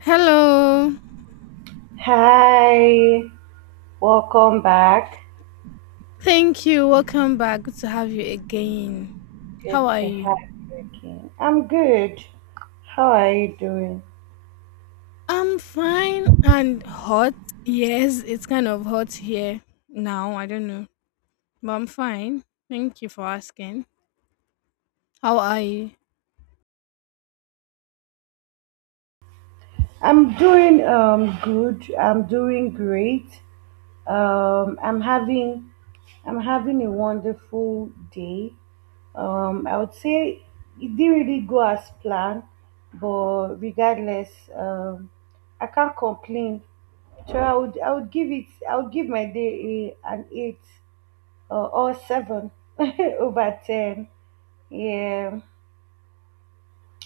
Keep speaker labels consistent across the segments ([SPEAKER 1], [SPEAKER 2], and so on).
[SPEAKER 1] Hello.
[SPEAKER 2] Hi, welcome back.
[SPEAKER 1] Thank you. Welcome back. Good to have you again. How
[SPEAKER 2] Good
[SPEAKER 1] are
[SPEAKER 2] to
[SPEAKER 1] you?
[SPEAKER 2] have you again. I'm good. How are you doing?
[SPEAKER 1] I'm fine and hot. Yes, it's kind of hot here now. I don't know. But I'm fine. Thank you for asking. How are you?
[SPEAKER 2] I'm doing good. I'm doing great. Um, I'm having I'm having a wonderful day. I would say it didn't really go as planned, but regardless, um, I can't complain. So I would give my day an eight or seven over ten. Yeah.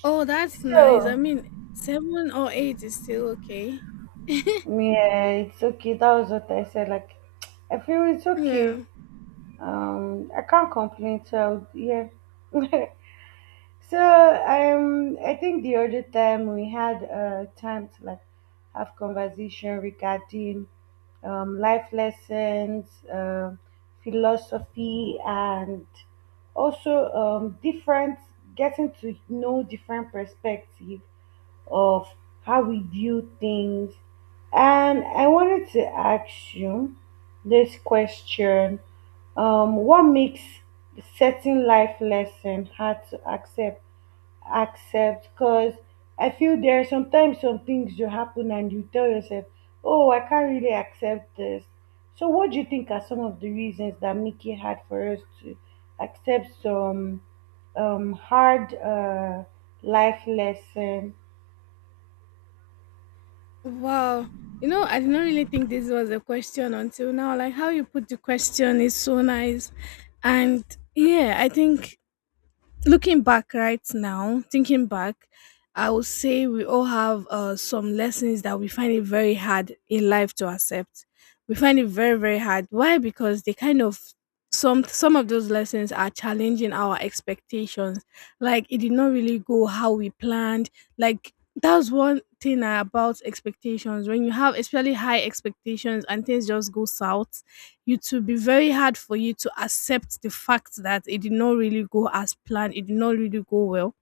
[SPEAKER 1] Oh, that's nice. I
[SPEAKER 2] So
[SPEAKER 1] mean, seven or eight is still okay.
[SPEAKER 2] yeah, it's okay. That was what I said. Like I feel it's okay.
[SPEAKER 1] Yeah.
[SPEAKER 2] I can't complain. So yeah. So I think the other time we had time to like have conversation regarding life lessons, um philosophy, and also different getting to know different perspective of how we view things. And I wanted to ask you this question. What makes certain life lesson hard to accept? Because I feel there are sometimes some things you happen and you tell yourself, oh, I can't really accept this. So, what do you think are some of the reasons that make it hard for us to accept some hard life lesson?
[SPEAKER 1] Wow. You know, I did not really think this was a question until now. Like, how you put the question is so nice. And yeah, I think looking back right now, thinking back, I would say we all have some lessons that we find it very hard in life to accept. We find it very very hard. Why? Because they kind of some of those lessons are challenging our expectations. Like it did not really go how we planned. Like that's one thing about expectations. When you have especially high expectations and things just go south, it will be very hard for you to accept the fact that it did not really go as planned, it did not really go well.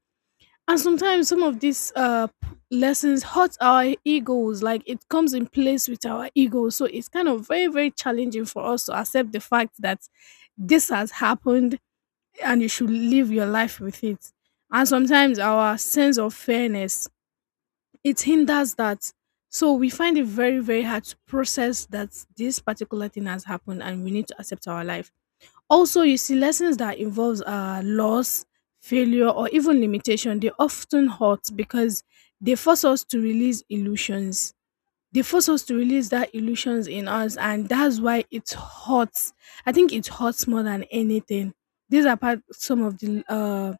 [SPEAKER 1] And sometimes some of these lessons hurt our egos, like it comes in place with our ego. So it's kind of very, very challenging for us to accept the fact that this has happened and you should live your life with it. And sometimes our sense of fairness, it hinders that. So we find it very, very hard to process that this particular thing has happened and we need to accept our life. Also, you see, lessons that involves loss, failure, or even limitation, they often hurt because they force us to release illusions. They force us to release that illusions in us, and that's why it hurts. I think it hurts more than anything. These are part some of the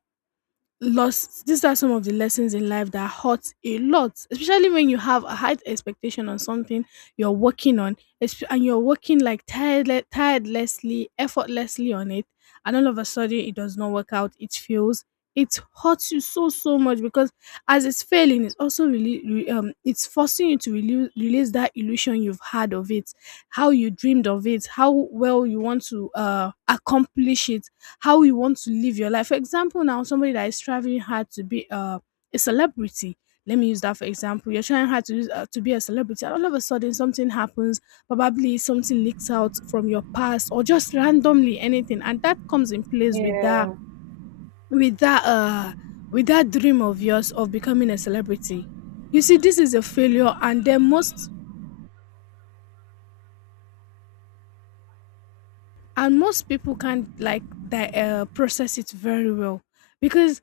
[SPEAKER 1] Lost. These are some of the lessons in life that hurt a lot, especially when you have a high expectation on something you're working on and you're working like tirelessly effortlessly on it, and all of a sudden it does not work out, it fails. It hurts you so much because as it's failing, it's also it's forcing you to release that illusion you've had of it, how you dreamed of it, how well you want to accomplish it, how you want to live your life. For example, now somebody that is striving hard to be a celebrity. Let me use that for example. You're trying hard to be a celebrity, and all of a sudden something happens. Probably something leaks out from your past, or just randomly anything, and that comes in place
[SPEAKER 2] Yeah,
[SPEAKER 1] with that uh with that dream of yours of becoming a celebrity. You see, this is a failure, and then most and most people can't like that process it very well, because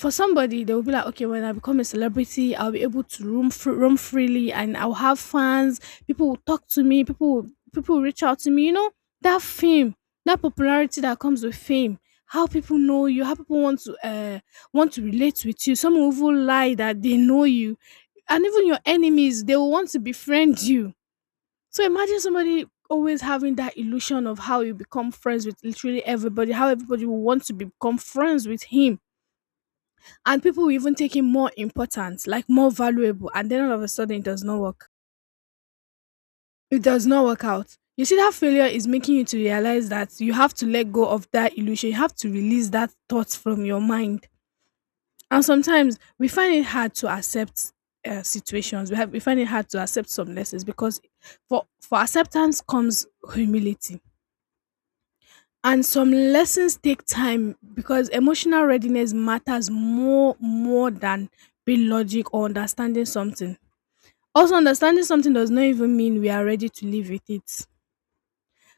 [SPEAKER 1] for somebody, they will be like, okay, when I become a celebrity, I'll be able to roam roam freely, and I'll have fans. People will talk to me. People will reach out to me. You know, that fame, that popularity that comes with fame. How people know you, how people want to relate with you. Some will even lie that they know you, and even your enemies, they will want to befriend you. So imagine somebody always having that illusion of how you become friends with literally everybody, how everybody will want to become friends with him, and people will even take it more important, like more valuable, and then all of a sudden it does not work. It does not work out. You see, that failure is making you to realize that you have to let go of that illusion. You have to release that thought from your mind. And sometimes we find it hard to accept situations. We find it hard to accept some lessons because for acceptance comes humility. And some lessons take time because emotional readiness matters more than being logic or understanding something. Also, understanding something does not even mean we are ready to live with it.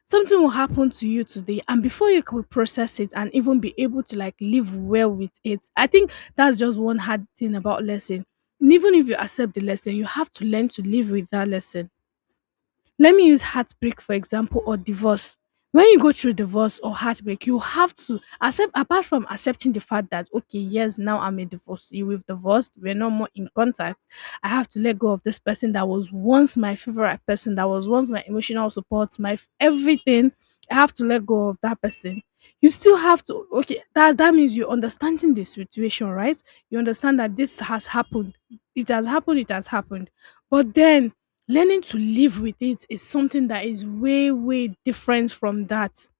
[SPEAKER 1] Something will happen to you today, and before you could process it and even be able to like live well with it, I think that's just one hard thing about lesson. And even if you accept the lesson, you have to learn to live with that lesson. Let me use heartbreak for example, or divorce. When you go through divorce or heartbreak, you have to accept, apart from accepting the fact that okay, yes, now I'm a divorcee, we've divorced, we're no more in contact. I have to let go of this person that was once my favorite person, that was once my emotional support, my everything. I have to let go of that person. You still have to, okay, that that means you're understanding the situation, right? You understand that this has happened. It has happened, it has happened. But then learning to live with it is something that is way, way different from that.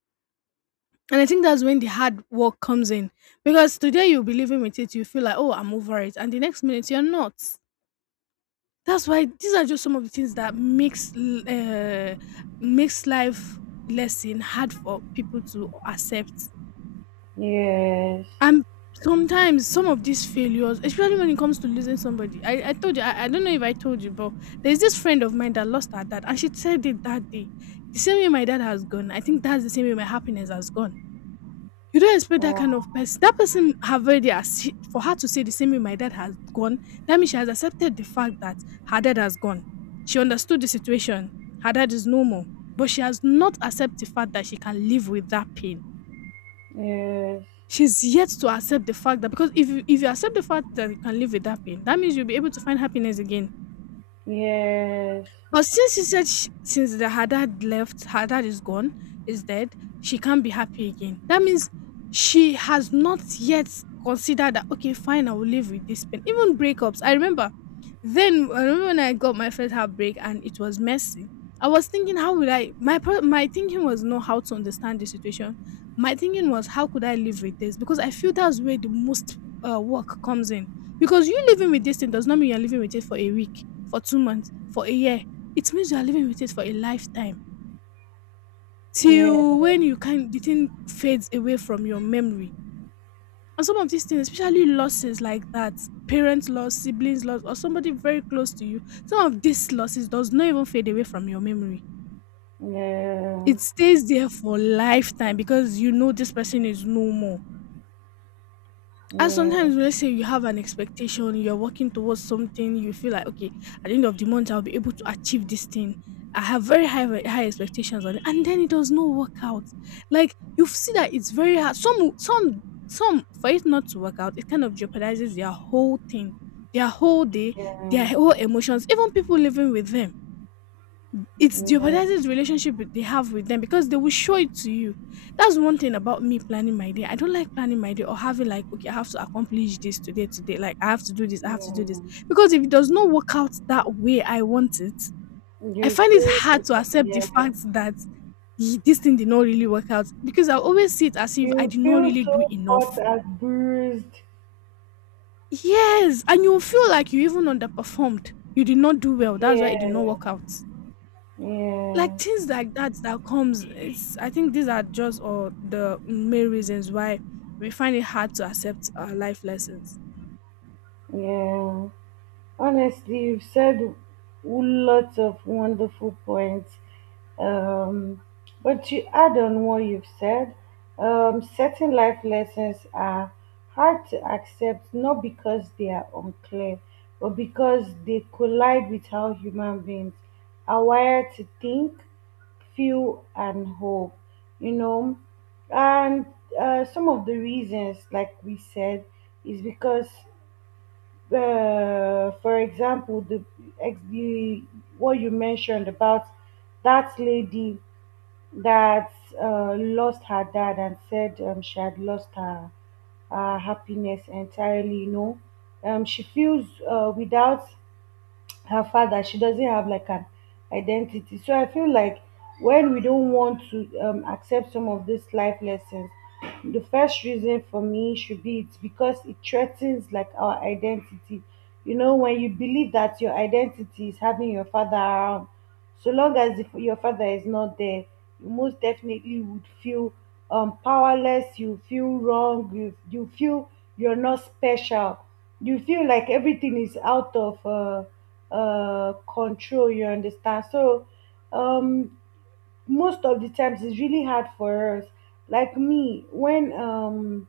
[SPEAKER 1] And I think that's when the hard work comes in. Because today you'll be living with it, you feel like, oh, I'm over it. And the next minute you're not. That's why these are just some of the things that makes life lesson hard for people to accept.
[SPEAKER 2] yes,
[SPEAKER 1] And sometimes some of these failures, especially when it comes to losing somebody, I told you, I don't know if I told you, but there's this friend of mine that lost her dad, and she said it that day. The same way my dad has gone, I think that's the same way my happiness has gone. You don't expect that kind
[SPEAKER 2] oh,
[SPEAKER 1] of person. That person have already for her to say the same way my dad has gone. That means she has accepted the fact that her dad has gone. She understood the situation. Her dad is no more, but she has not accepted the fact that she can live with that pain.
[SPEAKER 2] yes,
[SPEAKER 1] She's yet to accept the fact that, because if you, if you accept the fact that you can live with that pain, that means you'll be able to find happiness again.
[SPEAKER 2] yes,
[SPEAKER 1] But since she said sh since the her dad left, her dad is gone, is dead, she can't be happy again. That means she has not yet considered that, okay, fine, I will live with this pain. Even breakups. I remember then, I remember when I got my first heartbreak and it was messy. I was thinking, how would I? My thinking was not how to understand the situation. My thinking was, how could I live with this? Because I feel that's where the most work comes in. Because you living with this thing does not mean you're living with it for a week, for 2 months, for a year. It means you are living with it for a lifetime,
[SPEAKER 2] yeah,
[SPEAKER 1] till when you can the thing fades away from your memory. And some of these things, especially losses like that, parents loss, siblings loss, or somebody very close to you, some of these losses does not even fade away from your memory.
[SPEAKER 2] yeah,
[SPEAKER 1] It stays there for lifetime because you know this person is no more. And
[SPEAKER 2] yeah,
[SPEAKER 1] sometimes, let's say you have an expectation, you're working towards something, you feel like, okay, at the end of the month, I'll be able to achieve this thing. I have very high expectations on it, and then it does not work out. Like you see that it's very hard. Some for it not to work out, it kind of jeopardizes their whole thing, their whole day, their
[SPEAKER 2] yeah,
[SPEAKER 1] whole emotions, even people living with them. It's the
[SPEAKER 2] yeah,
[SPEAKER 1] the relationship they have with them because they will show it to you. That's one thing about me planning my day. I don't like planning my day or having like, okay, I have to accomplish this today, today. Like, I have to do this, I have to do this.
[SPEAKER 2] yeah.
[SPEAKER 1] Because if it does not work out that way I want it, I
[SPEAKER 2] You
[SPEAKER 1] find it
[SPEAKER 2] feel,
[SPEAKER 1] hard to accept the
[SPEAKER 2] yeah,
[SPEAKER 1] fact that, "Ee, this thing did not really work out," because I always see it as if I
[SPEAKER 2] you
[SPEAKER 1] did not
[SPEAKER 2] feel
[SPEAKER 1] really do
[SPEAKER 2] so hot
[SPEAKER 1] enough.
[SPEAKER 2] and bruised.
[SPEAKER 1] Yes, and you feel like you even underperformed. You did not do well. That's why it did not
[SPEAKER 2] Yeah,
[SPEAKER 1] work out. Like
[SPEAKER 2] yeah,
[SPEAKER 1] things like that that comes, it's, I think these are just all the main reasons why we find it hard to accept our life lessons.
[SPEAKER 2] yeah. Honestly, you've said lots of wonderful points. Um, but to add on what you've said, certain life lessons are hard to accept not because they are unclear, but because they collide with how human beings are wired to think, feel, and hope. You know, and some of the reasons, like we said, is because for example, the, ex- the what you mentioned about that lady that lost her dad and said she had lost her happiness entirely. You know, she feels without her father she doesn't have like an identity. So I feel like when we don't want to accept some of these life lessons, the first reason for me should be it's because it threatens like our identity. You know, when you believe that your identity is having your father around, so long as if your father is not there, you most definitely would feel powerless. You feel wrong. You feel you're not special. You feel like everything is out of control, you understand? So um, most of the times it's really hard for us. Like me, when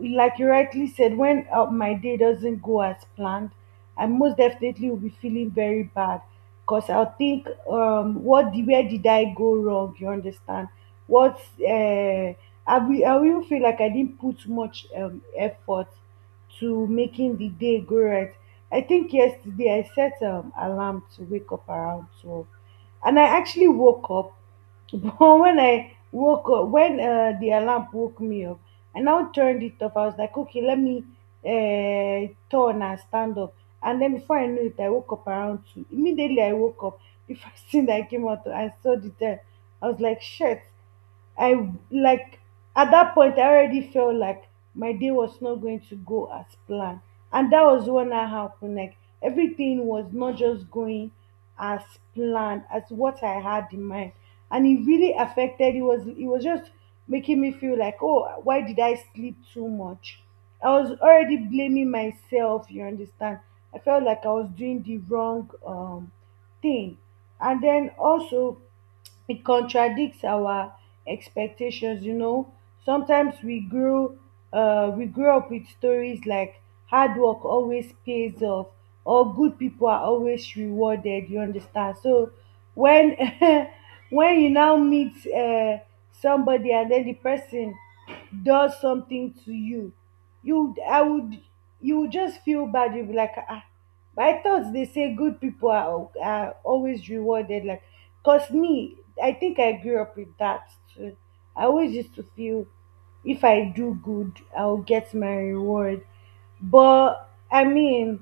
[SPEAKER 2] like you rightly said, when my day doesn't go as planned, I most definitely will be feeling very bad because I'll think what the where did I go wrong, you understand? What's I will feel like I didn't put much effort to making the day go right. I think yesterday I set alarm to wake up around 12, and I actually woke up. But when I woke up, when the alarm woke me up, I now turned it off. I was like, okay, let me turn and stand up. And then before I knew it, I woke up around two. Immediately I woke up. The first thing that I came out, to, I saw the time. I was like, shit. I like At that point I already felt like my day was not going to go as planned. And that was when I happened. Like everything was not just going as planned as what I had in mind, and it really affected. It was just making me feel like, oh, why did I sleep too much? I was already blaming myself, you understand? I felt like I was doing the wrong thing. And then also it contradicts our expectations. You know, sometimes we grew up with stories like hard work always pays off, or good people are always rewarded, you understand? So when when you now meet somebody and then the person does something to you, you I would you would just feel bad. You'll be like, ah, but I thought they say good people are always rewarded. Like, 'cause me, I think I grew up with that too. I always used to feel, if I do good, I'll get my reward. But I mean,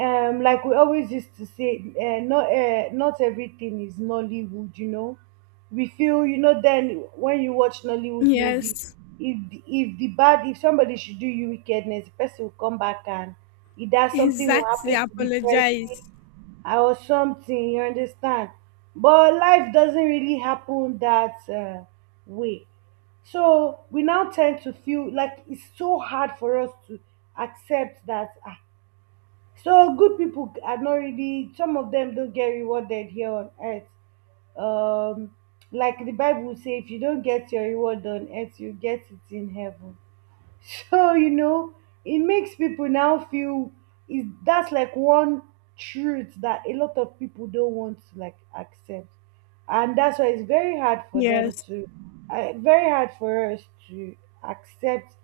[SPEAKER 2] like we always used to say, not everything is Nollywood. You know, we feel you know. Then when you watch Nollywood movie,
[SPEAKER 1] Yes,
[SPEAKER 2] if the bad if somebody should do you wickedness, the person will come back and either something will
[SPEAKER 1] exactly.
[SPEAKER 2] happen to the person.
[SPEAKER 1] Apologize.
[SPEAKER 2] I was something, you understand? But life doesn't really happen that way. So we now tend to feel like it's so hard for us to accept that. Ah, so good people are not really, some of them don't get rewarded here on earth. Um, like the Bible says, if you don't get your reward on earth, you get it in heaven. So you know, it makes people now feel is that's like one truth that a lot of people don't want to like accept, and that's why it's very hard for them
[SPEAKER 1] Yes.
[SPEAKER 2] to, very hard for us to accept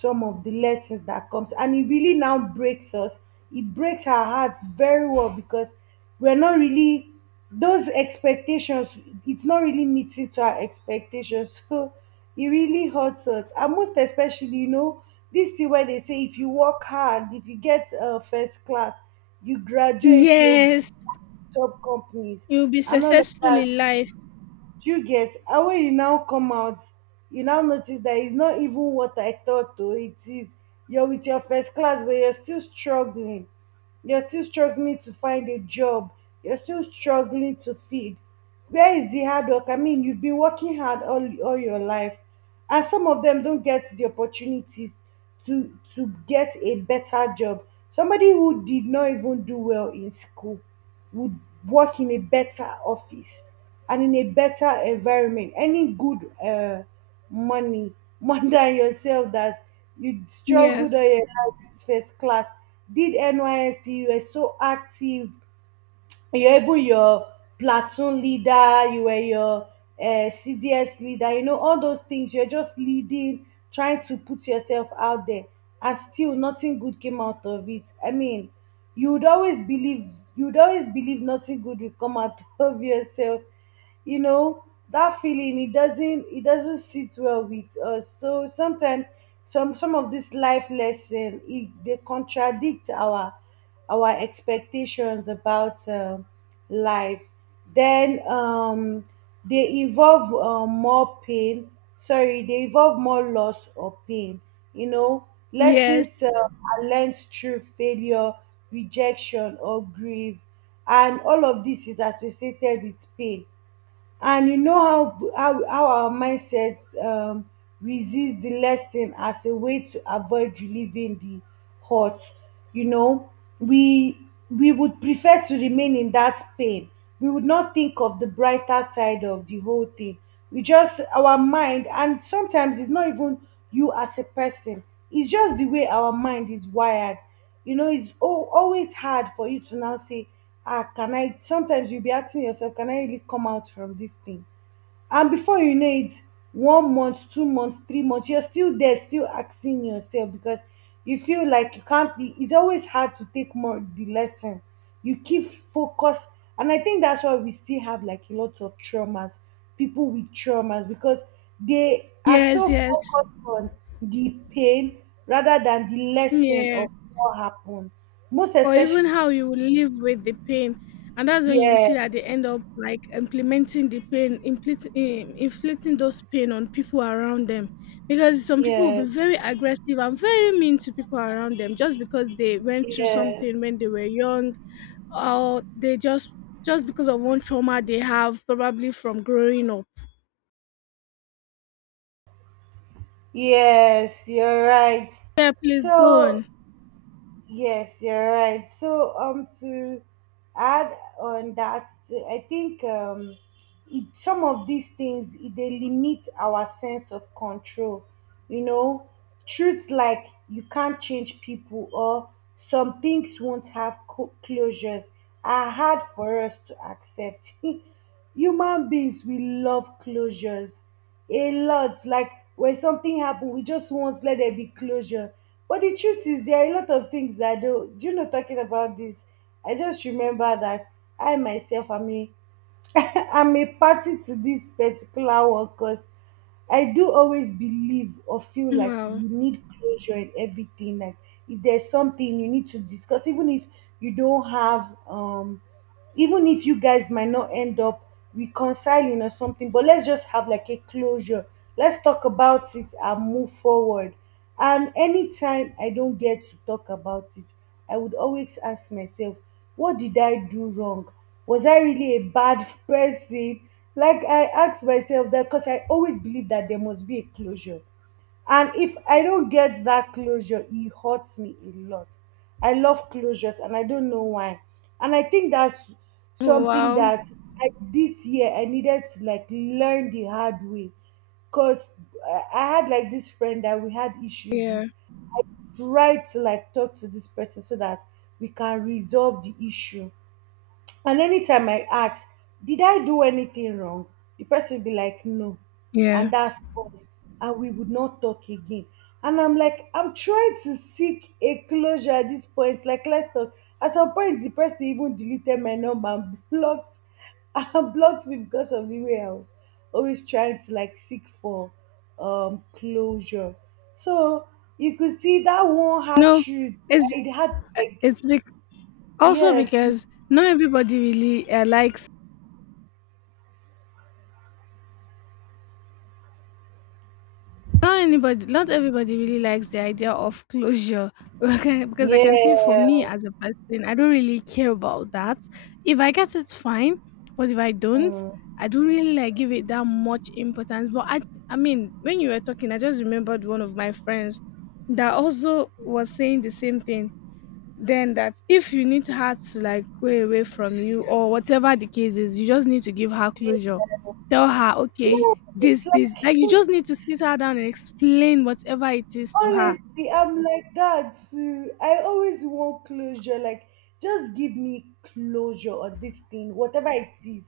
[SPEAKER 2] some of the lessons that comes, and it really now breaks us. It breaks our hearts very well because we're not really, those expectations, it's not really meeting to our expectations. So it really hurts us, and most especially, you know, this thing where they say if you work hard, if you get first class, you graduate, you go
[SPEAKER 1] Yes,
[SPEAKER 2] to top companies
[SPEAKER 1] you'll be
[SPEAKER 2] and all of
[SPEAKER 1] successful
[SPEAKER 2] that,
[SPEAKER 1] in life.
[SPEAKER 2] do you get? And when you now come out, you now notice that it's not even what I thought though. It is, you're with your first class, but you're still struggling. You're still struggling to find a job. You're still struggling to feed. Where is the hard work? I mean, you've been working hard all your life, and some of them don't get the opportunities to get a better job. Somebody who did not even do well in school would work in a better office and in a better environment, any good money more than yourself, that you struggled all
[SPEAKER 1] Yes.
[SPEAKER 2] your life with first class. Did NYSC, you were so active, you're even your platoon leader, you were your CDS leader, you know, all those things. You're just leading, trying to put yourself out there, and still nothing good came out of it. I mean, you would always believe, you would always believe nothing good will come out of yourself. You know, that feeling, it doesn't sit well with us. So sometimes some of this life lesson, it, they contradict our expectations about life. Then they involve more pain. Sorry, they involve more loss or pain. You know, lessons
[SPEAKER 1] Yes,
[SPEAKER 2] are learned through failure, rejection, or grief, and all of this is associated with pain. And you know how our mindset um, resist the lesson as a way to avoid relieving the hurt. You know, we we would prefer to remain in that pain. We would not think of the brighter side of the whole thing. We just, our mind, and sometimes it's not even you as a person, it's just the way our mind is wired. You know, it's always hard for you to now say, ah, can I, sometimes you'll be asking yourself, can I really come out from this thing? And before you know it, 1 month, 2 months, 3 months, you're still there still asking yourself, because you feel like you can't, it's always hard to take more the lesson. You keep focus. And I think that's why we still have like a lot of traumas, people with traumas, because they are
[SPEAKER 1] yes,
[SPEAKER 2] so
[SPEAKER 1] yes.
[SPEAKER 2] focused on the pain rather than the lesson
[SPEAKER 1] Yeah.
[SPEAKER 2] of what happened. Most
[SPEAKER 1] Or
[SPEAKER 2] especially,
[SPEAKER 1] even how you will live with the pain, and that's when you
[SPEAKER 2] yeah,
[SPEAKER 1] see that they end up like implementing the pain, inflicting those pain on people around them, because some people will be
[SPEAKER 2] yeah,
[SPEAKER 1] very aggressive and very mean to people around them just because they went through
[SPEAKER 2] yeah.
[SPEAKER 1] something when they were young, or they just because of one trauma they have probably from growing up.
[SPEAKER 2] Yes, you're right.
[SPEAKER 1] Yeah, please go
[SPEAKER 2] So
[SPEAKER 1] on.
[SPEAKER 2] yes, you're right. So to add on that, to- I think it, some of these things, it, they limit our sense of control. You know, truths like you can't change people, or some things won't have closures, are hard for us to accept. Human beings, we love closures a lot. Like when something happens, we just want let there be closure. But the truth is, there are a lot of things that I do. Do you know, talking about this, I just remember that I myself am a, I'm a party to this particular one because I do always believe or feel like
[SPEAKER 1] Wow.
[SPEAKER 2] you need closure in everything. Like if there's something you need to discuss, even if you don't have, even if you guys might not end up reconciling or something, but let's just have like a closure. Let's talk about it and move forward. And anytime I don't get to talk about it, I would always ask myself, what did I do wrong? Was I really a bad person? Like I ask myself that because I always believe that there must be a closure. And if I don't get that closure, it hurts me a lot. I love closures and I don't know why. And I think that's
[SPEAKER 1] Oh,
[SPEAKER 2] something
[SPEAKER 1] wow.
[SPEAKER 2] that this year I needed to like learn the hard way. Cause I had like this friend that we had issues
[SPEAKER 1] Yeah.
[SPEAKER 2] with. I tried to like talk to this person so that we can resolve the issue. And anytime I ask, did I do anything wrong? The person would be like, no.
[SPEAKER 1] Yeah.
[SPEAKER 2] And that's all. And we would not talk again. And I'm like, I'm trying to seek a closure at this point. Like, let's talk. At some point, the person even deleted my number and blocked and blocked me because of the way I was always trying to like seek for closure. So you could see that one had
[SPEAKER 1] No,
[SPEAKER 2] truth.
[SPEAKER 1] it's
[SPEAKER 2] It had like
[SPEAKER 1] it's because also,
[SPEAKER 2] yeah,
[SPEAKER 1] because not everybody really likes, not anybody, not everybody really likes the idea of closure. Okay, because I can say for
[SPEAKER 2] yeah.
[SPEAKER 1] me as a person, I don't really care about that. If I get it, fine. But if I don't,
[SPEAKER 2] Mm.
[SPEAKER 1] I don't really like give it that much importance. I mean, when you were talking, I just remembered one of my friends that also was saying the same thing, then that if you need her to like go away from you or whatever the case is, you just need to give her closure. Tell her, okay,
[SPEAKER 2] Yeah,
[SPEAKER 1] this,
[SPEAKER 2] it's
[SPEAKER 1] this. Like you
[SPEAKER 2] like
[SPEAKER 1] just need to sit her down and explain whatever it is to her.
[SPEAKER 2] honestly, I'm like that too. I always want closure. Like just give me closure on this thing whatever it is.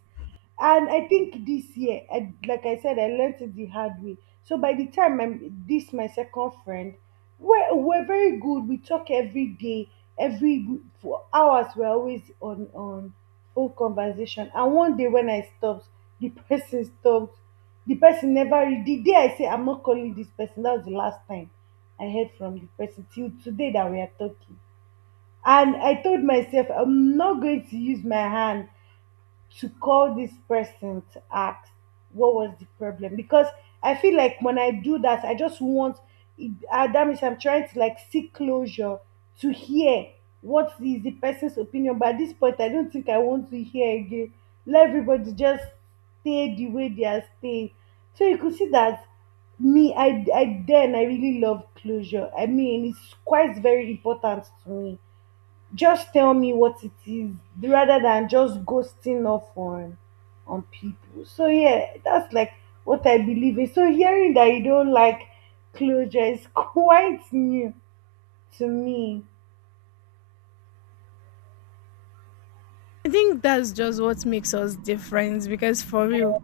[SPEAKER 2] And I think this year like I said, I learned it the hard way. So by the time I'm this my second friend, we're very good, we talk every day, every for hours, we're always on full conversation. And one day when I stopped, the person stopped. The person never the day I say I'm not calling this person, that was the last time I heard from the person till today that we are talking. And I told myself, I'm not going to use my hand to call this person to ask what was the problem. Because I feel like when I do that, I just that means I'm trying to like seek closure to hear what is the person's opinion. But at this point, I don't think I want to hear again. Let everybody just stay the way they are staying. So you could see that me, I then I really love closure. I mean, it's quite very important to me, just tell me what it is rather than just ghosting off on people. So yeah, that's like what I believe in. So hearing that you don't like closure is quite new to me.
[SPEAKER 1] I think that's just what makes us different because for real,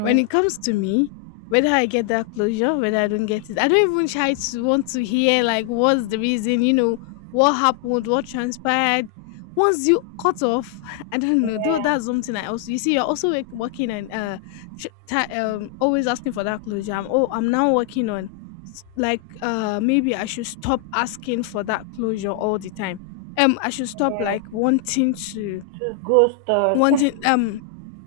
[SPEAKER 1] when it comes to me, whether I get that closure, whether I don't get it, I don't even try to want to hear like what's the reason, you know, what happened, what transpired. Once you cut off, I don't know. Though
[SPEAKER 2] yeah,
[SPEAKER 1] that's something I also you see. You're also like working and tr- ta always asking for that closure. I'm oh, I'm now working on maybe I should stop asking for that closure all the time. I should stop
[SPEAKER 2] yeah,
[SPEAKER 1] like wanting to,
[SPEAKER 2] just ghost
[SPEAKER 1] wanting
[SPEAKER 2] on.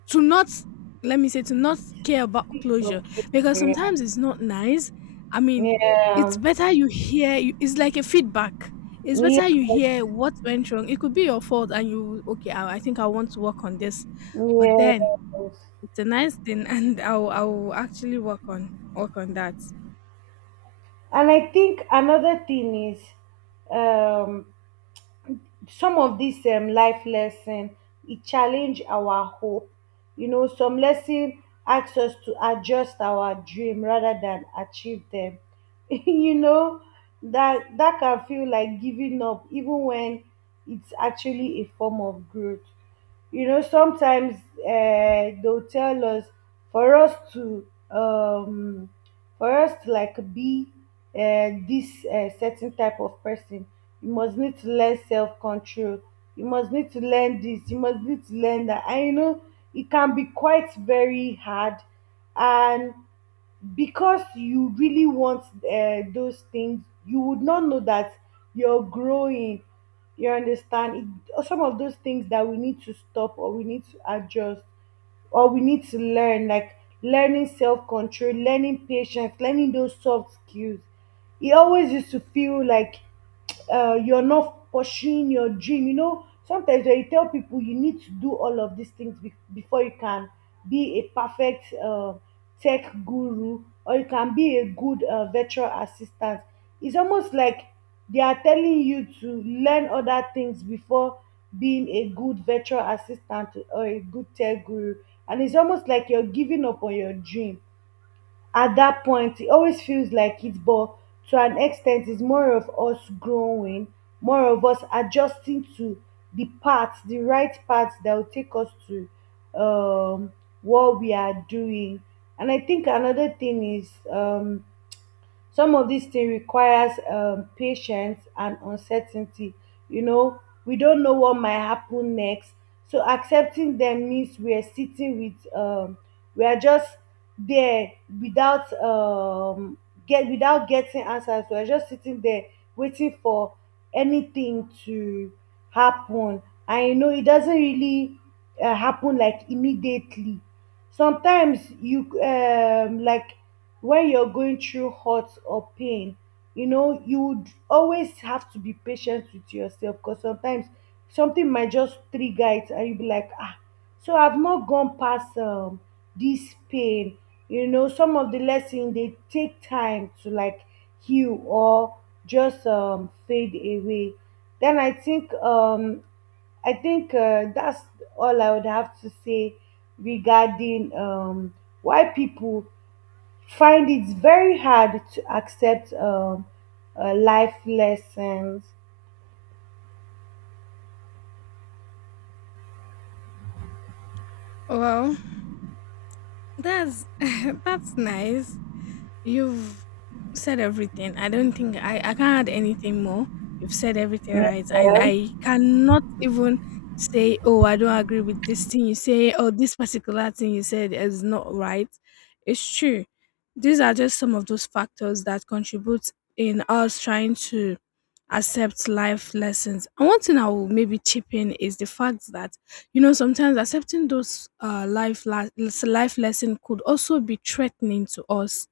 [SPEAKER 1] to not, let me say to not care about
[SPEAKER 2] Speak for
[SPEAKER 1] closure, because
[SPEAKER 2] closure.
[SPEAKER 1] sometimes it's not nice. I mean, it's
[SPEAKER 2] Yeah,
[SPEAKER 1] better you hear it's like a feedback. It's
[SPEAKER 2] yeah,
[SPEAKER 1] better you hear what went wrong. It could be your fault and you okay I think I want to work on this. But
[SPEAKER 2] yeah.
[SPEAKER 1] then
[SPEAKER 2] Yes.
[SPEAKER 1] it's a nice thing, and i'll actually work on that.
[SPEAKER 2] And I think another thing is, um some of these life lesson, it challenge our hope. You know, some lesson asks us to adjust our dream rather than achieve them. You know, that can feel like giving up even when it's actually a form of growth. You know, sometimes they'll tell us for us to like be this certain type of person, you must need to learn self-control, you must need to learn this, you must need to learn that. And you know, it can be quite very hard. And because you really want those things, you would not know that you're growing. You understand it, some of those things that we need to stop or we need to adjust or we need to learn, like learning self-control, learning patience, learning those soft skills, it always used to feel like you're not pursuing your dream. You know, sometimes when you tell people you need to do all of these things before you can be a perfect tech guru, or you can be a good virtual assistant, it's almost like they are telling you to learn other things before being a good virtual assistant or a good tech guru. And it's almost like you're giving up on your dream. At that point it always feels like it, but to an extent it's more of us growing, more of us adjusting to the right path that will take us to um what we are doing. And I think another thing is, some of these things requires patience and uncertainty. You know, we don't know what might happen next. So accepting them means we are sitting with, we are just there without get without getting answers. We are just sitting there waiting for anything to happen. And you know, it doesn't really happen like immediately. Sometimes you like when you're going through hurt or pain, you know you would always have to be patient with yourself because sometimes something might just trigger it and you'll be like, ah, so I've not gone past this pain. You know, some of the lessons, they take time to like heal or just fade away. Then I think, I think that's all I would have to say regarding, why people find it very hard to accept, um, life lessons.
[SPEAKER 1] Well, that's, that's nice. You've said everything. I don't think I can't add anything more. You've said everything right. And
[SPEAKER 2] Yeah.
[SPEAKER 1] I cannot even say, oh, I don't agree with this thing you say, or this particular thing you said is not right. It's true. These are just some of those factors that contribute in us trying to accept life lessons. And one thing I will maybe chip in is the fact that, you know, sometimes accepting those life lesson could also be threatening to us.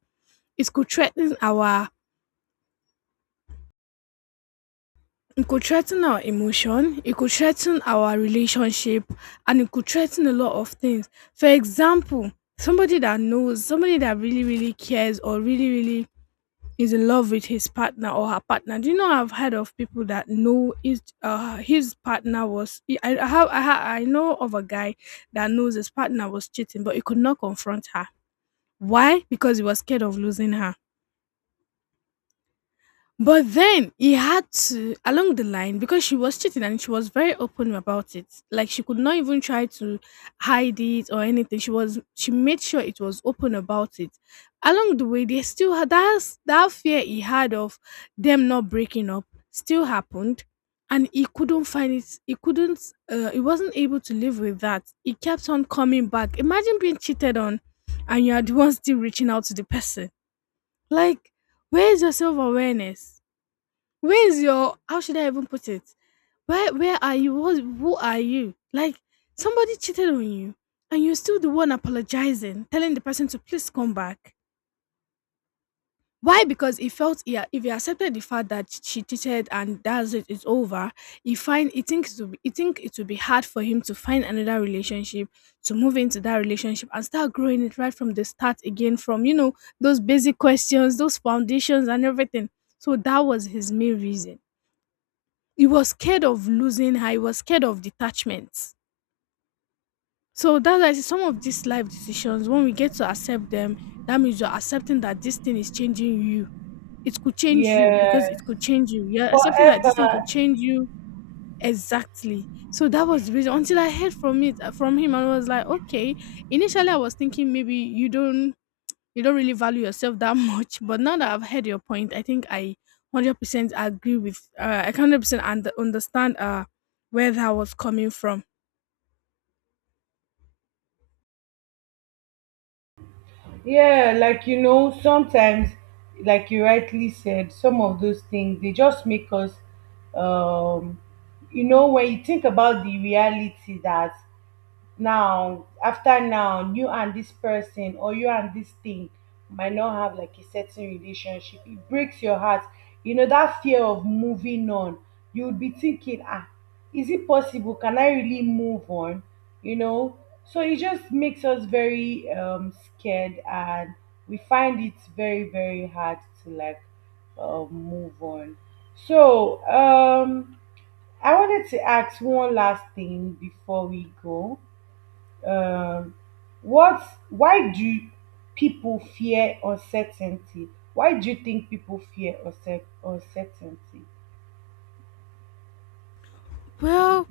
[SPEAKER 1] It could threaten our it could threaten our emotion, it could threaten our relationship, and it could threaten a lot of things. For example, somebody that knows, somebody that really, really cares or really, really is in love with his partner or her partner. Do you know I've heard of people that know his partner was I have I, ha- I know of a guy that knows his partner was cheating, but he could not confront her. Why? Because he was scared of losing her. But then he had to along the line because she was cheating and she was very open about it. Like she could not even try to hide it or anything. She made sure it was open about it. Along the way, they still had that fear he had of them not breaking up still happened, and he couldn't find it. He couldn't. He wasn't able to live with that. He kept on coming back. Imagine being cheated on, and you are the one still reaching out to the person. Like, where is your self awareness? Where is your, how should I even put it? Where are you? What, who are you? Like somebody cheated on you and you're still the one apologizing, telling the person to please come back. Why? Because he felt yeah, if he accepted the fact that she cheated and that's it, it's over. He thinks it will be, he think it will be hard for him to find another relationship, to move into that relationship and start growing it right from the start again, from you know, those basic questions, those foundations and everything. So that was his main reason, he was scared of losing her. He was scared of detachment. So that's why I say some of these life decisions, when we get to accept them, that means you're accepting that this thing is changing you.
[SPEAKER 2] Yeah,
[SPEAKER 1] It could change you. You're accepting that this thing
[SPEAKER 2] forever.
[SPEAKER 1] could change you. Exactly. So that was the reason. Until I heard from it from him, and I was like, okay. Initially, I was thinking maybe you don't, you don't really value yourself that much. But now that I've heard your point, I think I 100% agree with, I can 100% understand where that was coming from.
[SPEAKER 2] Yeah, like you know, sometimes, like you rightly said, some of those things they just make us, um, you know, when you think about the reality that now you and this person or you and this thing might not have like a certain relationship, it breaks your heart. You know, that fear of moving on, you would be thinking, ah, is it possible, can I really move on? You know, so it just makes us very scared and we find it very very hard to like move on. So I wanted to ask one last thing before we go. Um, what Why do people fear uncertainty? Why do you think people fear uncertainty?
[SPEAKER 1] Well,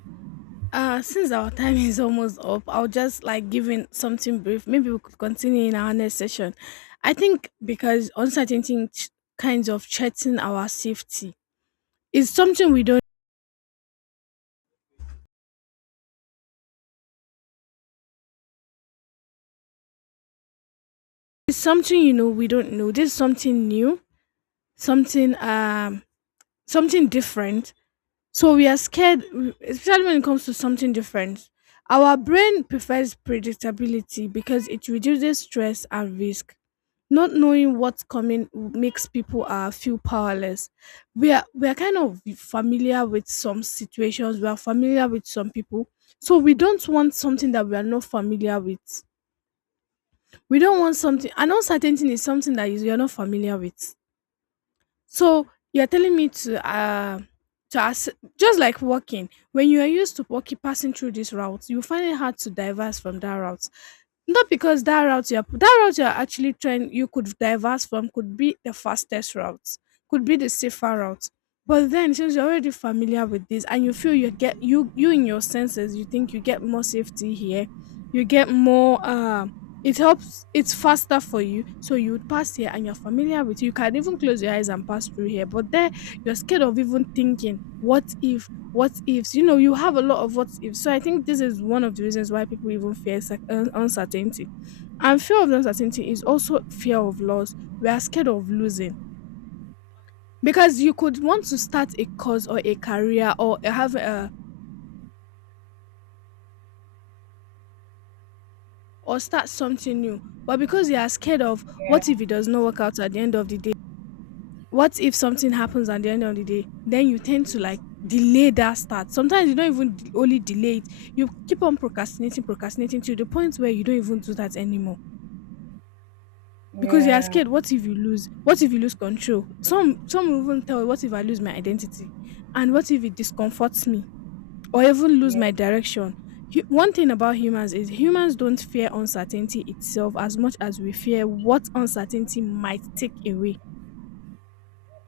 [SPEAKER 1] since our time is almost up, I'll just like give in something brief. Maybe we could continue in our next session. I think because uncertainty kinds of threaten our safety. It's something we don't. It's something you know we don't know. This is something new, something something different. So we are scared, especially when it comes to something different. Our brain prefers predictability because it reduces stress and risk. Not knowing what's coming makes people feel powerless. We are kind of familiar with some situations. We are familiar with some people, so we don't want something that we are not familiar with. We don't want something. An uncertainty is something that you're not familiar with. So you're telling me to ask, just like walking. When you are used to walking passing through this route, you find it hard to diverse from that route. Not because that route you're actually trying you could diverse from could be the fastest route, could be the safer route. But then since you're already familiar with this and you feel you in your senses, you think you get more safety here, you get more it helps, it's faster for you, so you would pass here and you're familiar with it. You can even close your eyes and pass through here, but there, you're scared of even thinking, "What if? What ifs?" You know, you have a lot of what ifs. So I think this is one of the reasons why people even fear uncertainty. And fear of uncertainty is also fear of loss. We are scared of losing, because you could want to start a course or a career or have a or start something new, but because you are scared of
[SPEAKER 2] Yeah,
[SPEAKER 1] what if it does not work out at the end of the day. What if something happens at the end of the day, then you tend to like delay that start. Sometimes you don't even only delay it, you keep on procrastinating, procrastinating to the point where you don't even do that anymore, because you are
[SPEAKER 2] yeah,
[SPEAKER 1] scared what if you lose, what if you lose control. Some will even tell you what if I lose my identity, and what if it discomforts me, or even lose
[SPEAKER 2] yeah,
[SPEAKER 1] my direction. One thing about humans is humans don't fear uncertainty itself as much as we fear what uncertainty might take away.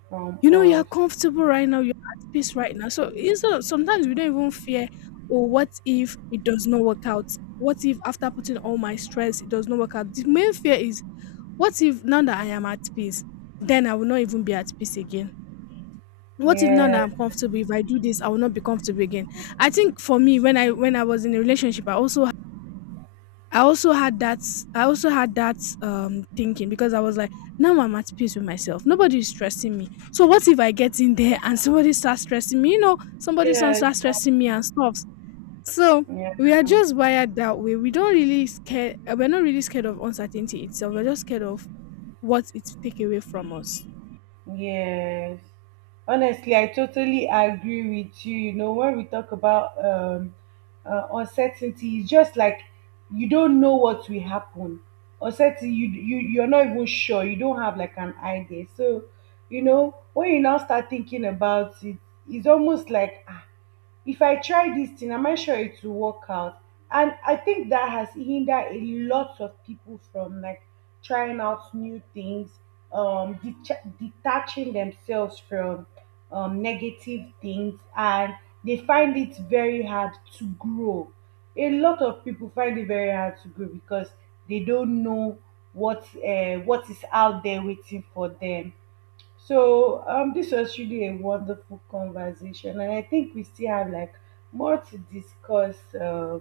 [SPEAKER 2] from
[SPEAKER 1] You know, you're
[SPEAKER 2] us.
[SPEAKER 1] comfortable right now, you're at peace right now. So instead of sometimes we don't even fear, oh, what if it does not work out? What if after putting all my stress, it does not work out? The main fear is, what if now that I am at peace, then I will not even be at peace again? What if now
[SPEAKER 2] Yeah,
[SPEAKER 1] that I'm comfortable, if I do this, I will not be comfortable again? I think for me, when I was in a relationship, I also, I also had that I also had that thinking, because I was like, now I'm at peace with myself. Nobody is stressing me. So what if I get in there and somebody starts stressing me? You know, somebody starts
[SPEAKER 2] yeah,
[SPEAKER 1] stressing me and stuff. So
[SPEAKER 2] yeah.
[SPEAKER 1] we are just wired that way. We don't really scare we're not really scared of uncertainty itself. We're just scared of what it take away from us.
[SPEAKER 2] Yes. Honestly, I totally agree with you. You know, when we talk about, uncertainty, it's just like you don't know what will happen. Uncertainty, you're not even sure. You don't have like an idea. So, you know, when you now start thinking about it, it's almost like, if I try this thing, am I sure it will work out? And I think that has hindered a lot of people from like trying out new things, detaching themselves from negative things, and they find it very hard to grow. A lot of people find it very hard to grow because they don't know what is out there waiting for them. So this was really a wonderful conversation, and I think we still have like more to discuss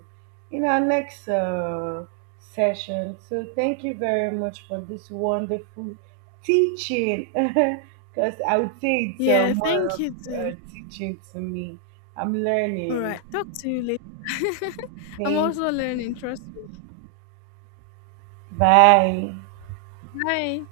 [SPEAKER 2] in our next session. So thank you very much for this wonderful teaching, because I would say it's
[SPEAKER 1] Yeah,
[SPEAKER 2] more
[SPEAKER 1] thank you
[SPEAKER 2] of
[SPEAKER 1] too.
[SPEAKER 2] teaching to me. I'm
[SPEAKER 1] All right.
[SPEAKER 2] learning.
[SPEAKER 1] Talk to you later. I'm
[SPEAKER 2] Thank
[SPEAKER 1] also
[SPEAKER 2] you.
[SPEAKER 1] learning, trust
[SPEAKER 2] Bye.
[SPEAKER 1] me. Bye.